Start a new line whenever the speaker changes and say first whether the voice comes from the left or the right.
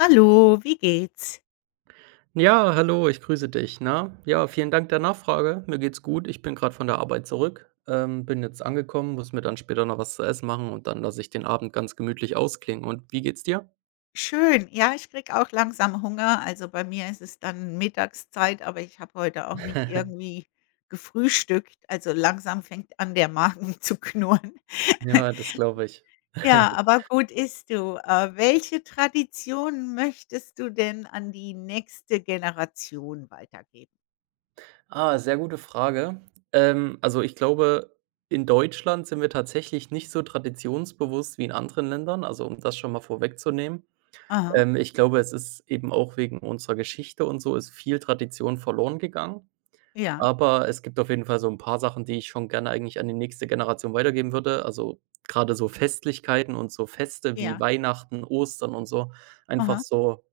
left: Hallo, wie geht's?
right: Ja, hallo, ich grüße dich. Na, ja, vielen Dank der Nachfrage. Mir geht's gut. Ich bin gerade von der Arbeit zurück, bin jetzt angekommen, muss mir dann später noch was zu essen machen und dann lasse ich den Abend ganz gemütlich ausklingen. Und wie geht's dir?
left: Schön. Ja, ich krieg auch langsam Hunger. Also, bei mir ist es dann Mittagszeit, aber ich habe heute auch nicht irgendwie gefrühstückt. Also, langsam fängt an, der Magen zu knurren.
right: Ja, das glaube ich.
left: Ja, aber gut isst du. Welche Tradition möchtest du denn an die nächste Generation weitergeben?
right: Ah, sehr gute Frage. Also ich glaube, in Deutschland sind wir tatsächlich nicht so traditionsbewusst wie in anderen Ländern, also um das schon mal vorwegzunehmen.
left: Aha,
right: Ich glaube, es ist eben auch wegen unserer Geschichte und so ist viel Tradition verloren gegangen.
left: ja,
right: Aber es gibt auf jeden Fall so ein paar Sachen, die ich schon gerne eigentlich an die nächste Generation weitergeben würde. Also, gerade so Festlichkeiten und so Feste wie
left: ja,
right: Weihnachten, Ostern und so. Einfach
left: aha,
right: so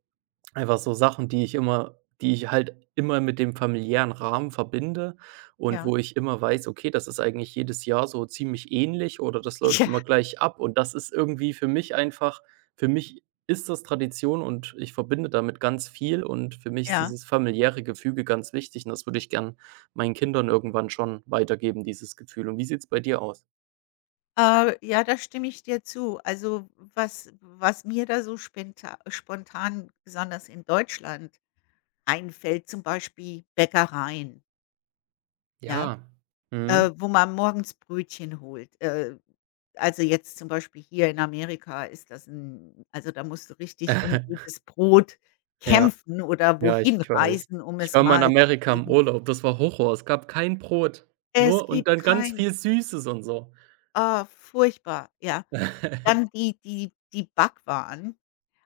right: Einfach so Sachen, die ich halt immer mit dem familiären Rahmen verbinde und
left: ja,
right: wo ich immer weiß: „Okay, das ist eigentlich jedes Jahr so ziemlich ähnlich oder das läuft
left: ja,
right: immer gleich ab.“ Und das ist irgendwie für mich ist das Tradition und ich verbinde damit ganz viel und für mich ist
left: ja.
right: dieses familiäre Gefüge ganz wichtig und das würde ich gern meinen Kindern irgendwann schon weitergeben, dieses Gefühl. Und wie sieht's bei dir aus?
left: Ja, da stimme ich dir zu. Also, was mir da so spenta spontan, besonders in Deutschland, einfällt, zum Beispiel Bäckereien, ja,
right: Ja. Mhm.
left: wo man morgens Brötchen holt. Also, jetzt zum Beispiel hier in Amerika ist das ein, also, da musst du richtig um gutes Brot
right: Ja.
left: kämpfen oder
right: Ja, ich
left: wohin
right: weiß.
left: reisen, um
right: Ich
left: es
right: war mal in
left: mal zu
right: Amerika im
left: kriegen.
right: Urlaub, das war Horror. Es gab kein Brot,
left: Es
right: nur und
left: gibt
right: dann ganz
left: kein
right: viel Süßes und so.
left: ah, furchtbar, ja. Dann die die Backwaren.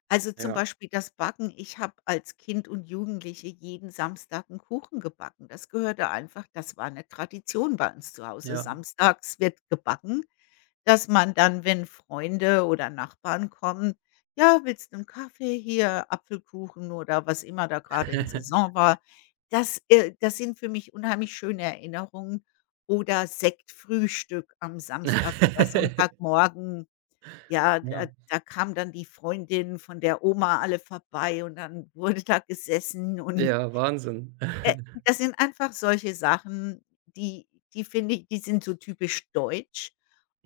left: Also, zum
right: Ja,
left: Beispiel das Backen. Ich habe als Kind und Jugendliche jeden Samstag einen Kuchen gebacken. Das gehörte einfach, das war eine Tradition bei uns zu Hause.
right: ja.
left: Samstags wird gebacken, dass man dann, wenn Freunde oder Nachbarn kommen: „Ja, willst du einen Kaffee? Hier, Apfelkuchen“ oder was immer da gerade in Saison war. Das, das sind für mich unheimlich schöne Erinnerungen oder Sektfrühstück am Samstag oder Sonntagmorgen. Ja,
right: Ja.
left: da kamen dann die Freundin von der Oma alle vorbei und dann wurde da gesessen und,
right: Ja, Wahnsinn.
left: äh, das sind einfach solche Sachen, die finde ich, die sind so typisch deutsch.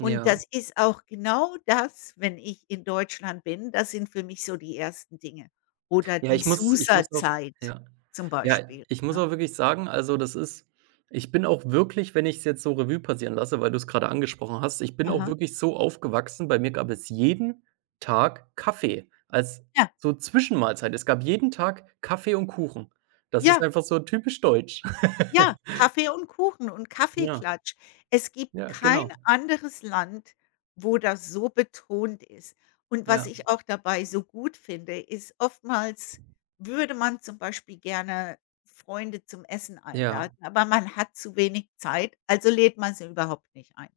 left: Und das ist auch genau das, wenn ich in Deutschland bin, das sind für mich so die ersten Dinge. Oder
right: Ja,
left: die
right: ich muss auch
left: Susa-Zeit
right: ja.
left: zum
right: Ja,
left: Beispiel,
right: ich muss
left: ne?
right: auch wirklich sagen, also, das ist ich bin auch wirklich, wenn ich's jetzt so Revue passieren lasse, weil du's grade angesprochen hast, ich bin auch
left: Aha,
right: wirklich so aufgewachsen, bei mir gab es jeden Tag Kaffee als
left: ja.
right: so Zwischenmahlzeit. Es gab jeden Tag Kaffee und Kuchen. Das ist
left: Ja.
right: einfach so typisch deutsch.
left: Ja, Kaffee und Kuchen und
right: Ja,
left: Kaffeeklatsch. Es gibt
right: ja,
left: kein
right: genau.
left: anderes Land, wo das so betont ist. Und was
right: Ja,
left: ich auch dabei so gut finde, ist oftmals würde man zum Beispiel gerne Freunde zum Essen
right: ja,
left: einladen, aber man hat zu wenig Zeit, also lädt man sie überhaupt nicht ein.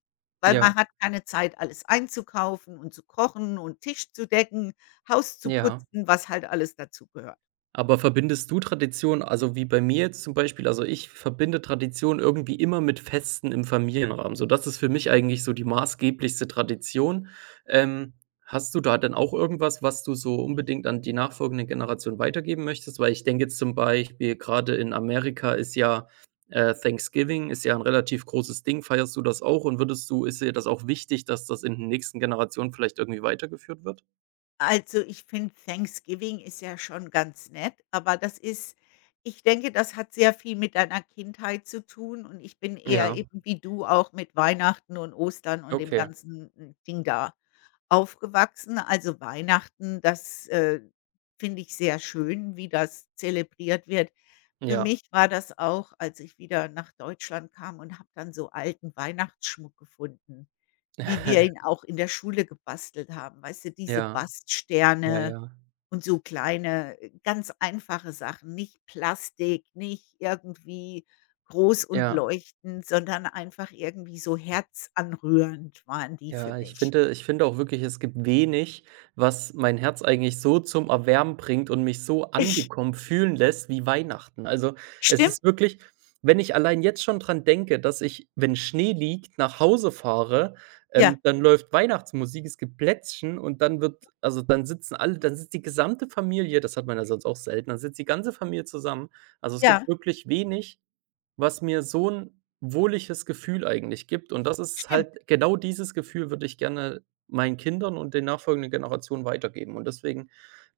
left: Weil
right: ja,
left: man hat keine Zeit, alles einzukaufen und zu kochen und Tisch zu decken, Haus zu
right: ja.
left: putzen, was halt alles dazugehört.
right: Aber verbindest du Tradition, also, wie bei mir jetzt zum Beispiel, also, ich verbinde Tradition irgendwie immer mit Festen im Familienrahmen. So, das ist für mich eigentlich so die maßgeblichste Tradition. Ähm, Hast du da denn auch irgendwas, was du so unbedingt an die nachfolgende Generation weitergeben möchtest? Weil ich denke jetzt zum Beispiel gerade in Amerika ist ja, Thanksgiving ist ja ein relativ großes Ding. Feierst du das auch und würdest du ist dir das auch wichtig, dass das in den nächsten Generationen vielleicht irgendwie weitergeführt wird?
left: Also, ich finde, Thanksgiving ist ja schon ganz nett, aber das ist, ich denke, das hat sehr viel mit deiner Kindheit zu tun und ich bin eher,
right: Ja,
left: eben wie du auch, mit Weihnachten und Ostern und dem
right: okay.
left: ganzen, Ding da aufgewachsen. Also, Weihnachten, das, finde ich sehr schön, wie das zelebriert wird. Für
right: Ja.
left: mich war das auch, als ich wieder nach Deutschland kam und habe dann so alten Weihnachtsschmuck gefunden. Wie wir ihn auch in der Schule gebastelt haben, weißt du, diese
right: Ja. Ja,
left: Baststerne
right: ja.
left: und so kleine, ganz einfache Sachen, nicht Plastik, nicht irgendwie groß und
right: Ja,
left: leuchtend, sondern einfach irgendwie so herzanrührend waren die für
right: ja,
left: mich.
right: ich finde auch wirklich, es gibt wenig, was mein Herz eigentlich so zum Erwärmen bringt und mich so
left: Ich
right: angekommen fühlen lässt wie Weihnachten. Also, es
left: stimmt,
right: ist wirklich wenn ich allein jetzt schon dran denke, dass ich, wenn Schnee liegt, nach Hause fahre,
left: ja,
right: dann läuft Weihnachtsmusik, es gibt Plätzchen und dann wird also, dann sitzen alle dann sitzt die gesamte Familie, das hat man ja sonst auch selten, dann sitzt die ganze Familie zusammen. Also, es gibt
left: ja,
right: wirklich wenig, was mir so 'n wohliges Gefühl eigentlich gibt und das ist
left: stimmt,
right: halt genau dieses Gefühl würde ich gerne meinen Kindern und den nachfolgenden Generationen weitergeben und deswegen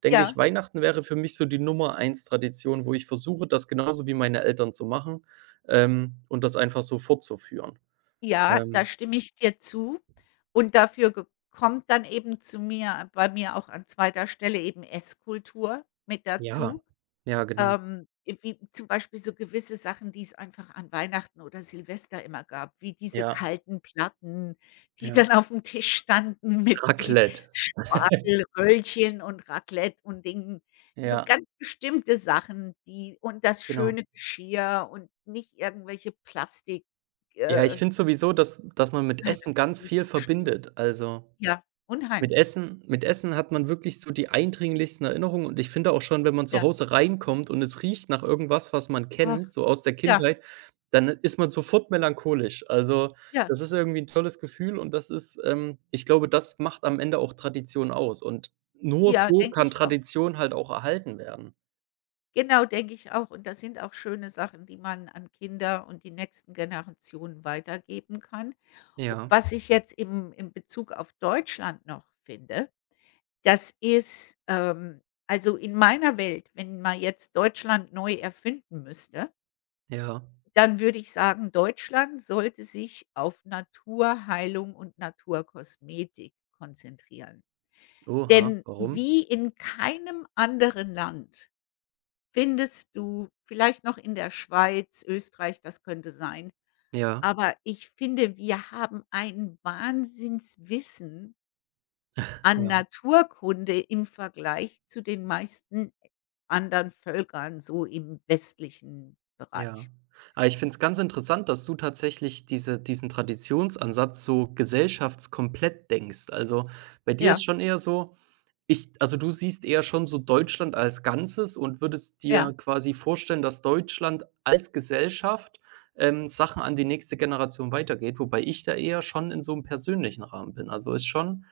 right: denke ich,
left: ja,
right: Weihnachten wäre für mich so die Nummer eins Tradition, wo ich versuche, das genauso wie meine Eltern zu machen, und das einfach so fortzuführen.
left: ja, da
right: Ähm,
left: stimme ich dir zu. Und dafür ge kommt dann eben zu mir, bei mir auch an zweiter Stelle eben Esskultur mit
right: ja,
left: dazu.
right: ja, genau.
left: Wie zum Beispiel so gewisse Sachen, die es einfach an Weihnachten oder Silvester immer gab, wie diese
right: Ja,
left: kalten Platten, die
right: ja.
left: dann auf dem Tisch standen mit die
right: Raclette.
left: Spargel, Röllchen und Raclette und Dingen. So
right: Ja,
left: ganz bestimmte Sachen, die und das
right: genau.
left: schöne Geschirr und nicht irgendwelche Plastik,
right: Ja, ich
left: äh
right: finde sowieso, dass dass man mit
left: ah,
right: Essen
left: das
right: ganz
left: finde ich
right: viel
left: abstoßend.
right: verbindet. Also
left: Ja, unheimlich.
right: Mit Essen hat man wirklich so die eindringlichsten Erinnerungen und ich finde auch schon, wenn man zu
left: Ja.
right: Hause reinkommt und es riecht nach irgendwas, was man
left: Ach,
right: kennt, so aus der
left: ja,
right: Kindheit, dann ist man sofort melancholisch. Also,
left: ja,
right: das ist irgendwie 'n tolles Gefühl und das ist ich glaube, das macht am Ende auch Tradition aus und nur
left: ja,
right: so
left: denke
right: kann
left: ich auch.
right: Tradition halt auch erhalten werden.
left: Genau, denke ich auch. Und das sind auch schöne Sachen, die man an Kinder und die nächsten Generationen weitergeben kann. O
right: Ja,
left: was ich jetzt im in Bezug auf Deutschland noch finde, das ist, also, in meiner Welt, wenn man jetzt Deutschland neu erfinden müsste,
right: ja.
left: dann würde ich sagen, Deutschland sollte sich auf Naturheilung und Naturkosmetik konzentrieren.
right: Oha,
left: Denn
right: warum?
left: wie in keinem anderen Land, findest du vielleicht noch in der Schweiz, Österreich, das könnte sein.
right: Ja,
left: Aber ich finde, wir haben ein Wahnsinnswissen an
right: ja.
left: Naturkunde im Vergleich zu den meisten anderen Völkern so im westlichen
right: Ja.
left: Bereich.
right: Aber ich finde es ganz interessant, dass du tatsächlich diesen Traditionsansatz so gesellschaftskomplett denkst. Also, bei dir ist
left: Ja,
right: schon eher so ich, also, du siehst eher schon so Deutschland als Ganzes und würdest
left: ja.
right: dir quasi vorstellen, dass Deutschland als Gesellschaft, Sachen an die nächste Generation weitergeht, wobei ich da eher schon in so einem persönlichen Rahmen bin. Also, ist schon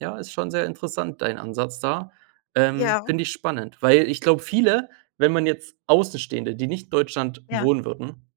right: ja, ist schon sehr interessant, dein Ansatz da.
left: Ja,
right: Finde ich spannend, weil ich glaube, viele, wenn man jetzt Außenstehende, die nicht in Deutschland
left: ja.
right: wohnen würden,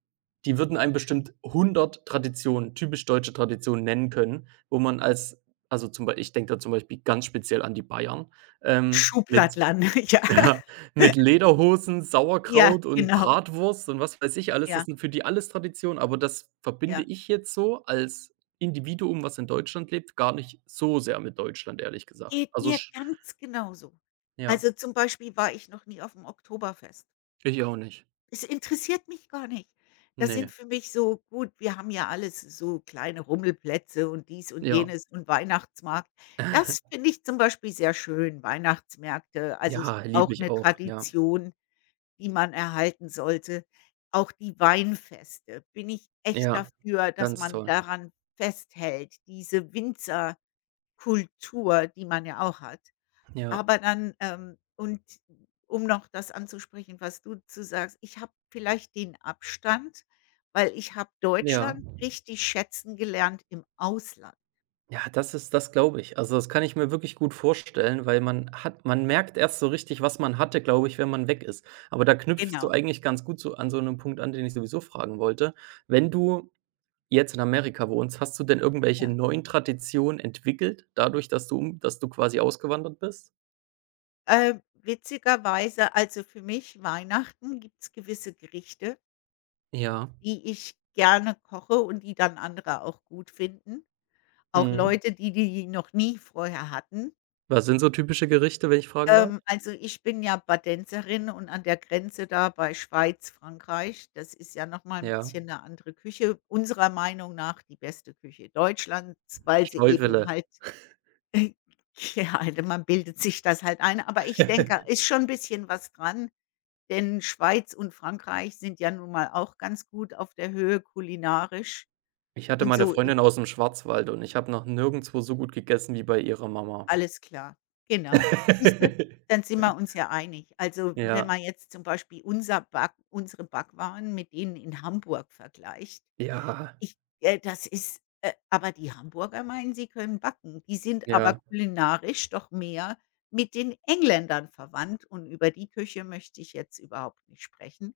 right: die würden einem bestimmt hundert Traditionen, typisch deutsche Traditionen nennen können, wo man als also, zum Beispiel, ich denke da zum Beispiel ganz speziell an die Bayern, mit
left: Schuhplattland, ja.
right: ja, mit Lederhosen,
left: Ja,
right: Sauerkraut und
left: genau.
right: Bratwurst und was weiß ich alles. Das
left: Ja,
right: sind für die alles Traditionen, aber das verbinde
left: ja.
right: ich jetzt so als Individuum, was in Deutschland lebt, gar nicht so sehr mit Deutschland, ehrlich gesagt.
left: Geht
right: Also
left: mir
right: sch
left: ganz genauso.
right: Ja,
left: Also, zum Beispiel war ich noch nie auf dem Oktoberfest.
right: ich auch nicht.
left: Es interessiert mich gar nicht. Das sind
right: Ne,
left: für mich so gut, wir haben ja alles so kleine Rummelplätze und dies und
right: ja.
left: jenes und Weihnachtsmarkt. Das finde ich zum Beispiel sehr schön, Weihnachtsmärkte, also s
right: Ja, liebe
left: auch
right: ich
left: eine
right: auch, ja.
left: Tradition, die man erhalten sollte. Auch die Weinfeste, bin ich echt
right: Ja,
left: dafür, dass
right: ganz
left: man
right: toll.
left: daran festhält, diese Winzerkultur, die man ja auch hat.
right: Ja,
left: Aber dann, und um noch das anzusprechen, was du zu sagst, ich habe vielleicht den Abstand, weil ich habe
right: ja.
left: Deutschland richtig schätzen gelernt im Ausland.
right: Ja, das ist, das glaube ich. Also, das kann ich mir wirklich gut vorstellen, weil man merkt erst so richtig, was man hatte, glaube ich, wenn man weg ist. Aber da knüpfst du
left: Genau,
right: eigentlich ganz gut so an so einem Punkt an, den ich sowieso fragen wollte. Wenn du jetzt in Amerika wohnst, hast du denn irgendwelche
left: ja.
right: neuen Traditionen entwickelt, dadurch, dass du quasi ausgewandert bist?
left: Witzigerweise, also für mich Weihnachten, gibt's gewisse Gerichte,
right: Ja,
left: die ich gerne koche und die dann andere auch gut finden. Auch
right: mhm.
left: Leute, die noch nie vorher hatten.
right: Was sind so typische Gerichte, wenn ich fragen darf?
left: Also, ich bin ja Badenserin und an der Grenze da bei Schweiz, Frankreich, das ist ja noch mal 'n
right: Ja,
left: bisschen eine andere Küche, unserer Meinung nach die beste Küche Deutschlands, weil sie eben
right: Schäufele.
left: halt ja, also, man bildet sich das halt ein, aber ich denke, ist schon 'n bisschen was dran, denn Schweiz und Frankreich sind ja nun mal auch ganz gut auf der Höhe kulinarisch
right: Ich hatte
left: und
right: meine
left: so.
right: Freundin aus dem Schwarzwald und ich habe noch nirgendwo so gut gegessen wie bei ihrer Mama.
left: Alles klar, genau. Siehst du, dann sind wir uns ja einig. Also, wenn
right: Ja,
left: man jetzt zum Beispiel unser Back unsere Backwaren mit denen in Hamburg vergleicht,
right: ja,
left: ich das ist aber die Hamburger meinen, sie können backen. Die sind aber
right: ja.
left: kulinarisch doch mehr mit den Engländern verwandt und über die Küche möchte ich jetzt überhaupt nicht sprechen.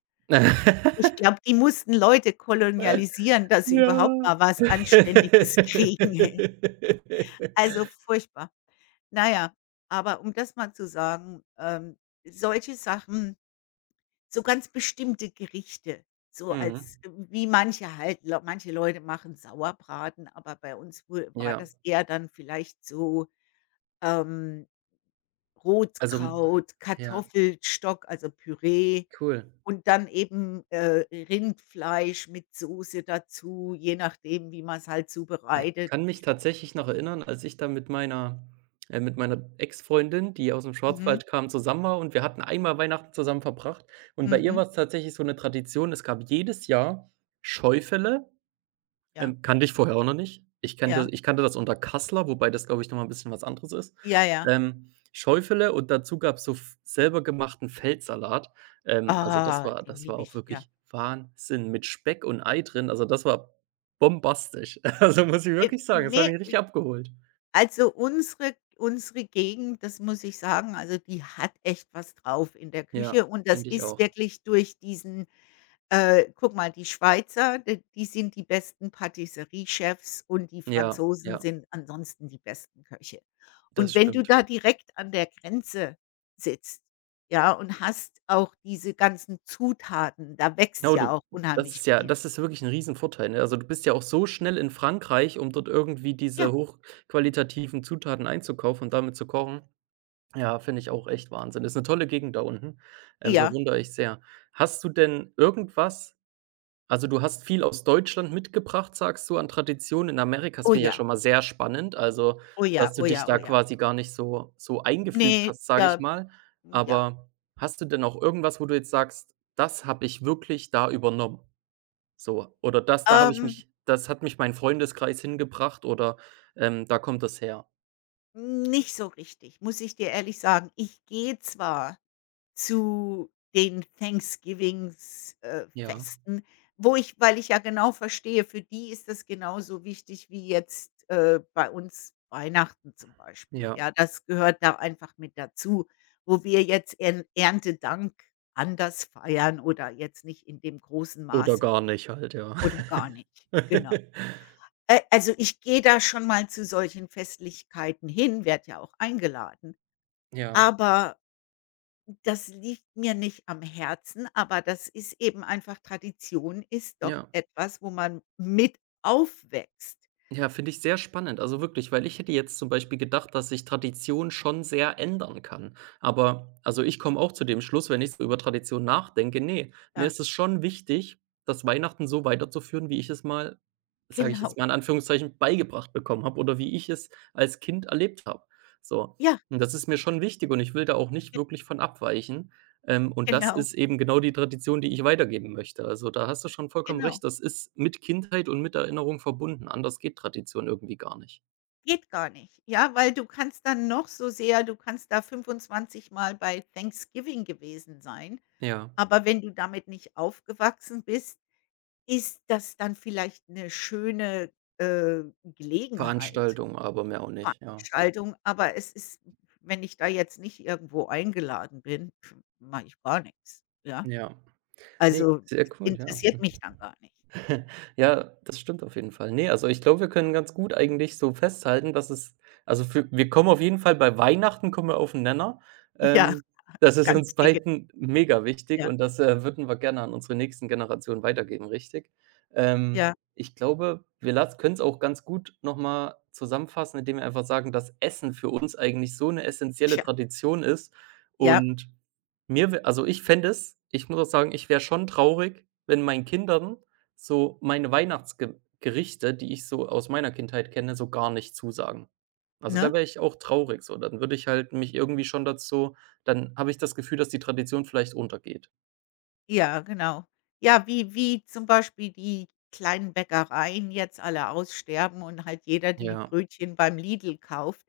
left: Ich glaube, die mussten Leute kolonialisieren, dass sie überhaupt
right: Ja.
left: mal was Anständiges kriegen, ey. Also, furchtbar. Na ja, aber um das mal zu sagen, solche Sachen, so ganz bestimmte Gerichte, so
right: Mhm.
left: als wie manche halt Leu manche Leute machen Sauerbraten, aber bei uns wu war
right: Ja,
left: das eher dann vielleicht so, ähm,
right: also, m
left: Rotkraut,
right: ja,
left: Kartoffelstock, also Püree
right: cool.
left: und dann eben, Rindfleisch mit Soße dazu, je nachdem, wie man es halt
right: Ah, ich
left: zubereitet.
right: kann mich tatsächlich noch erinnern, als ich da mit meiner Ex-Freundin, die aus dem
left: Mhm,
right: Schwarzwald kam, zusammen war und wir hatten einmal Weihnachten zusammen verbracht. Und bei ihr
left: mhm,
right: war es tatsächlich so eine Tradition, es gab jedes Jahr Scheufälle.
left: ja,
right: Kannte ich vorher auch noch nicht.
left: ja,
right: Ich kannte das unter Kassler, wobei das, glaube ich, noch mal 'n bisschen was anderes ist.
left: ja, ja.
right: Schäufele und dazu gab's so f selber gemachten Feldsalat. Also,
left: Ah, den
right: das war
left: liebe
right: auch
left: ich, ja.
right: wirklich Wahnsinn mit Speck und Ei drin. Also, das war bombastisch. Also, muss ich wirklich sagen, das hat
left: Ne,
right: mich richtig abgeholt.
left: also unsere Gegend, das muss ich sagen, also die hat echt was drauf in der
right: Ja,
left: Küche und das
right: finde ich
left: ist
right: auch.
left: wirklich durch diesen guck mal, die Schweizer, d die sind die besten Patisseriechefs und die
right: Ja, ja,
left: Franzosen sind ansonsten die besten Köche. Und
right: das
left: wenn du
right: stimmt.
left: da direkt an der Grenze sitzt, ja, und hast auch diese ganzen Zutaten, da wächst
right: Genau,
left: ja
right: du
left: auch
right: Das
left: unheimlich
right: ist ja,
left: viel.
right: das ist wirklich ein Riesenvorteil, ne? Also, du bist ja auch so schnell in Frankreich, um dort irgendwie diese
left: Ja,
right: hochqualitativen Zutaten einzukaufen und damit zu kochen. Ja, finde ich auch echt Wahnsinn. Ist eine tolle Gegend da unten,
left: ja,
right: bewundere ich sehr. Hast du denn irgendwas Also, du hast viel aus Deutschland mitgebracht, sagst du, an Traditionen in Amerika. Das
left: oh
right: finde ich ja
left: ja,
right: schon mal sehr spannend, also,
left: oh ja,
right: dass du
left: oh
right: dich
left: ja,
right: da
left: oh ja.
right: quasi gar nicht so eingefügt
left: Ne,
right: hast, sage ich
left: da
right: mal.
left: Hm, ja.
right: Aber hast du denn auch irgendwas, wo du jetzt sagst: „Das habe ich wirklich da übernommen?“ So, oder das da habe ich
left: Ähm,
right: mich, das hat mich mein Freundeskreis hingebracht oder, da kommt das her.
left: Nicht so richtig, muss ich dir ehrlich sagen. Ich gehe zwar zu den Thanksgivings
right: Ja,
left: Festen, wo ich, weil ich ja genau verstehe, für die ist das genauso wichtig wie jetzt, bei uns Weihnachten zum Beispiel.
right: ja.
left: Ja, das gehört da einfach mit dazu, wo wir jetzt Ern Erntedank anders feiern oder jetzt nicht in dem großen
right: Oder
left: Maße
right: gar nicht halt, ja.
left: oder gar nicht. Genau. Also, ich gehe da schon mal zu solchen Festlichkeiten hin, werde ja auch eingeladen.
right: Ja,
left: Aber das liegt mir nicht am Herzen, aber das ist eben einfach Tradition ist doch
right: ja.
left: etwas, wo man mit aufwächst.
right: Ja, finde ich sehr spannend. Also wirklich, weil ich hätte jetzt zum Beispiel gedacht, dass sich Tradition schon sehr ändern kann. Aber also ich komme auch zu dem Schluss, wenn ich so über Tradition nachdenke, ne, mir
left: Ja,
right: ist es schon wichtig, das Weihnachten so weiterzuführen, wie ich es mal, sage ich jetzt
left: genau.
right: mal in Anführungszeichen, beigebracht bekommen habe oder wie ich es als Kind erlebt habe. So.
left: Ja,
right: Und das ist mir schon wichtig und ich will da auch nicht
left: ge
right: wirklich von abweichen. Und das
left: genau,
right: ist eben genau die Tradition, die ich weitergeben möchte. Also, da hast du schon vollkommen
left: genau.
right: recht. Das ist mit Kindheit und mit Erinnerung verbunden. Anders geht Tradition irgendwie gar nicht.
left: Geht gar nicht. Ja, weil du kannst dann noch so sehr du kannst da 25 Mal bei Thanksgiving gewesen sein,
right: Ja,
left: aber wenn du damit nicht aufgewachsen bist, ist das dann vielleicht 'ne schöne, Gelegenheit,
right: Veranstaltung, aber mehr auch nicht, ja.
left: Veranstaltung, aber es ist, wenn ich da jetzt nicht irgendwo eingeladen bin, pf, mache ich gar nix, ja?
right: Ja. Ne,
left: Also,
right: sehr
left: das
right: cool, ja.
left: interessiert mich dann gar nicht.
right: Ja, das stimmt auf jeden Fall. Ne, also ich glaube, wir können ganz gut eigentlich so festhalten, dass es also für wir kommen auf jeden Fall, bei Weihnachten kommen wir auf den Nenner.
left: Ja,
right: Ähm, Das ist
left: ganz
right: uns
left: dicke.
right: beiden mega wichtig
left: Ja,
right: und das, würden wir gerne an unsere nächsten Generationen weitergeben, richtig?
left: ja,
right: Ich glaube, wir können es auch ganz gut noch mal zusammenfassen, indem wir einfach sagen, dass Essen für uns eigentlich so eine essentielle
left: tja,
right: Tradition ist
left: ja,
right: und mir wä also ich fände es, ich muss auch sagen, ich wäre schon traurig, wenn meinen Kindern so meine Weihnachtsgerichte, die ich so aus meiner Kindheit kenne, so gar nicht zusagen. Also, da
left: ne?
right: wäre ich auch traurig so. Dann würde ich halt mich irgendwie schon dazu dann habe ich das Gefühl, dass die Tradition vielleicht untergeht.
left: Ja, genau. Ja, wie zum Beispiel die kleinen Bäckereien jetzt alle aussterben und halt jeder die
right: Ja,
left: Brötchen beim Lidl kauft.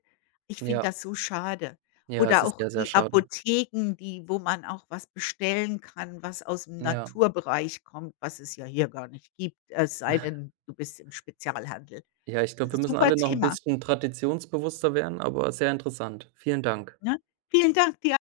left: Ich finde
right: ja,
left: das so schade.
right: ja, es
left: Oder
right: ist
left: auch
right: sehr, sehr
left: die
right: schade.
left: Apotheken, die wo man auch was bestellen kann, was aus dem
right: Ja.
left: Naturbereich kommt, was es ja hier gar nicht gibt, es sei denn, du bist im Spezialhandel.
right: Ja, ich glaube, wir müssen
left: Super
right: alle noch ein
left: Thema,
right: bisschen traditionsbewusster werden, aber sehr interessant. Vielen Dank.
left: ne? Vielen Dank dir.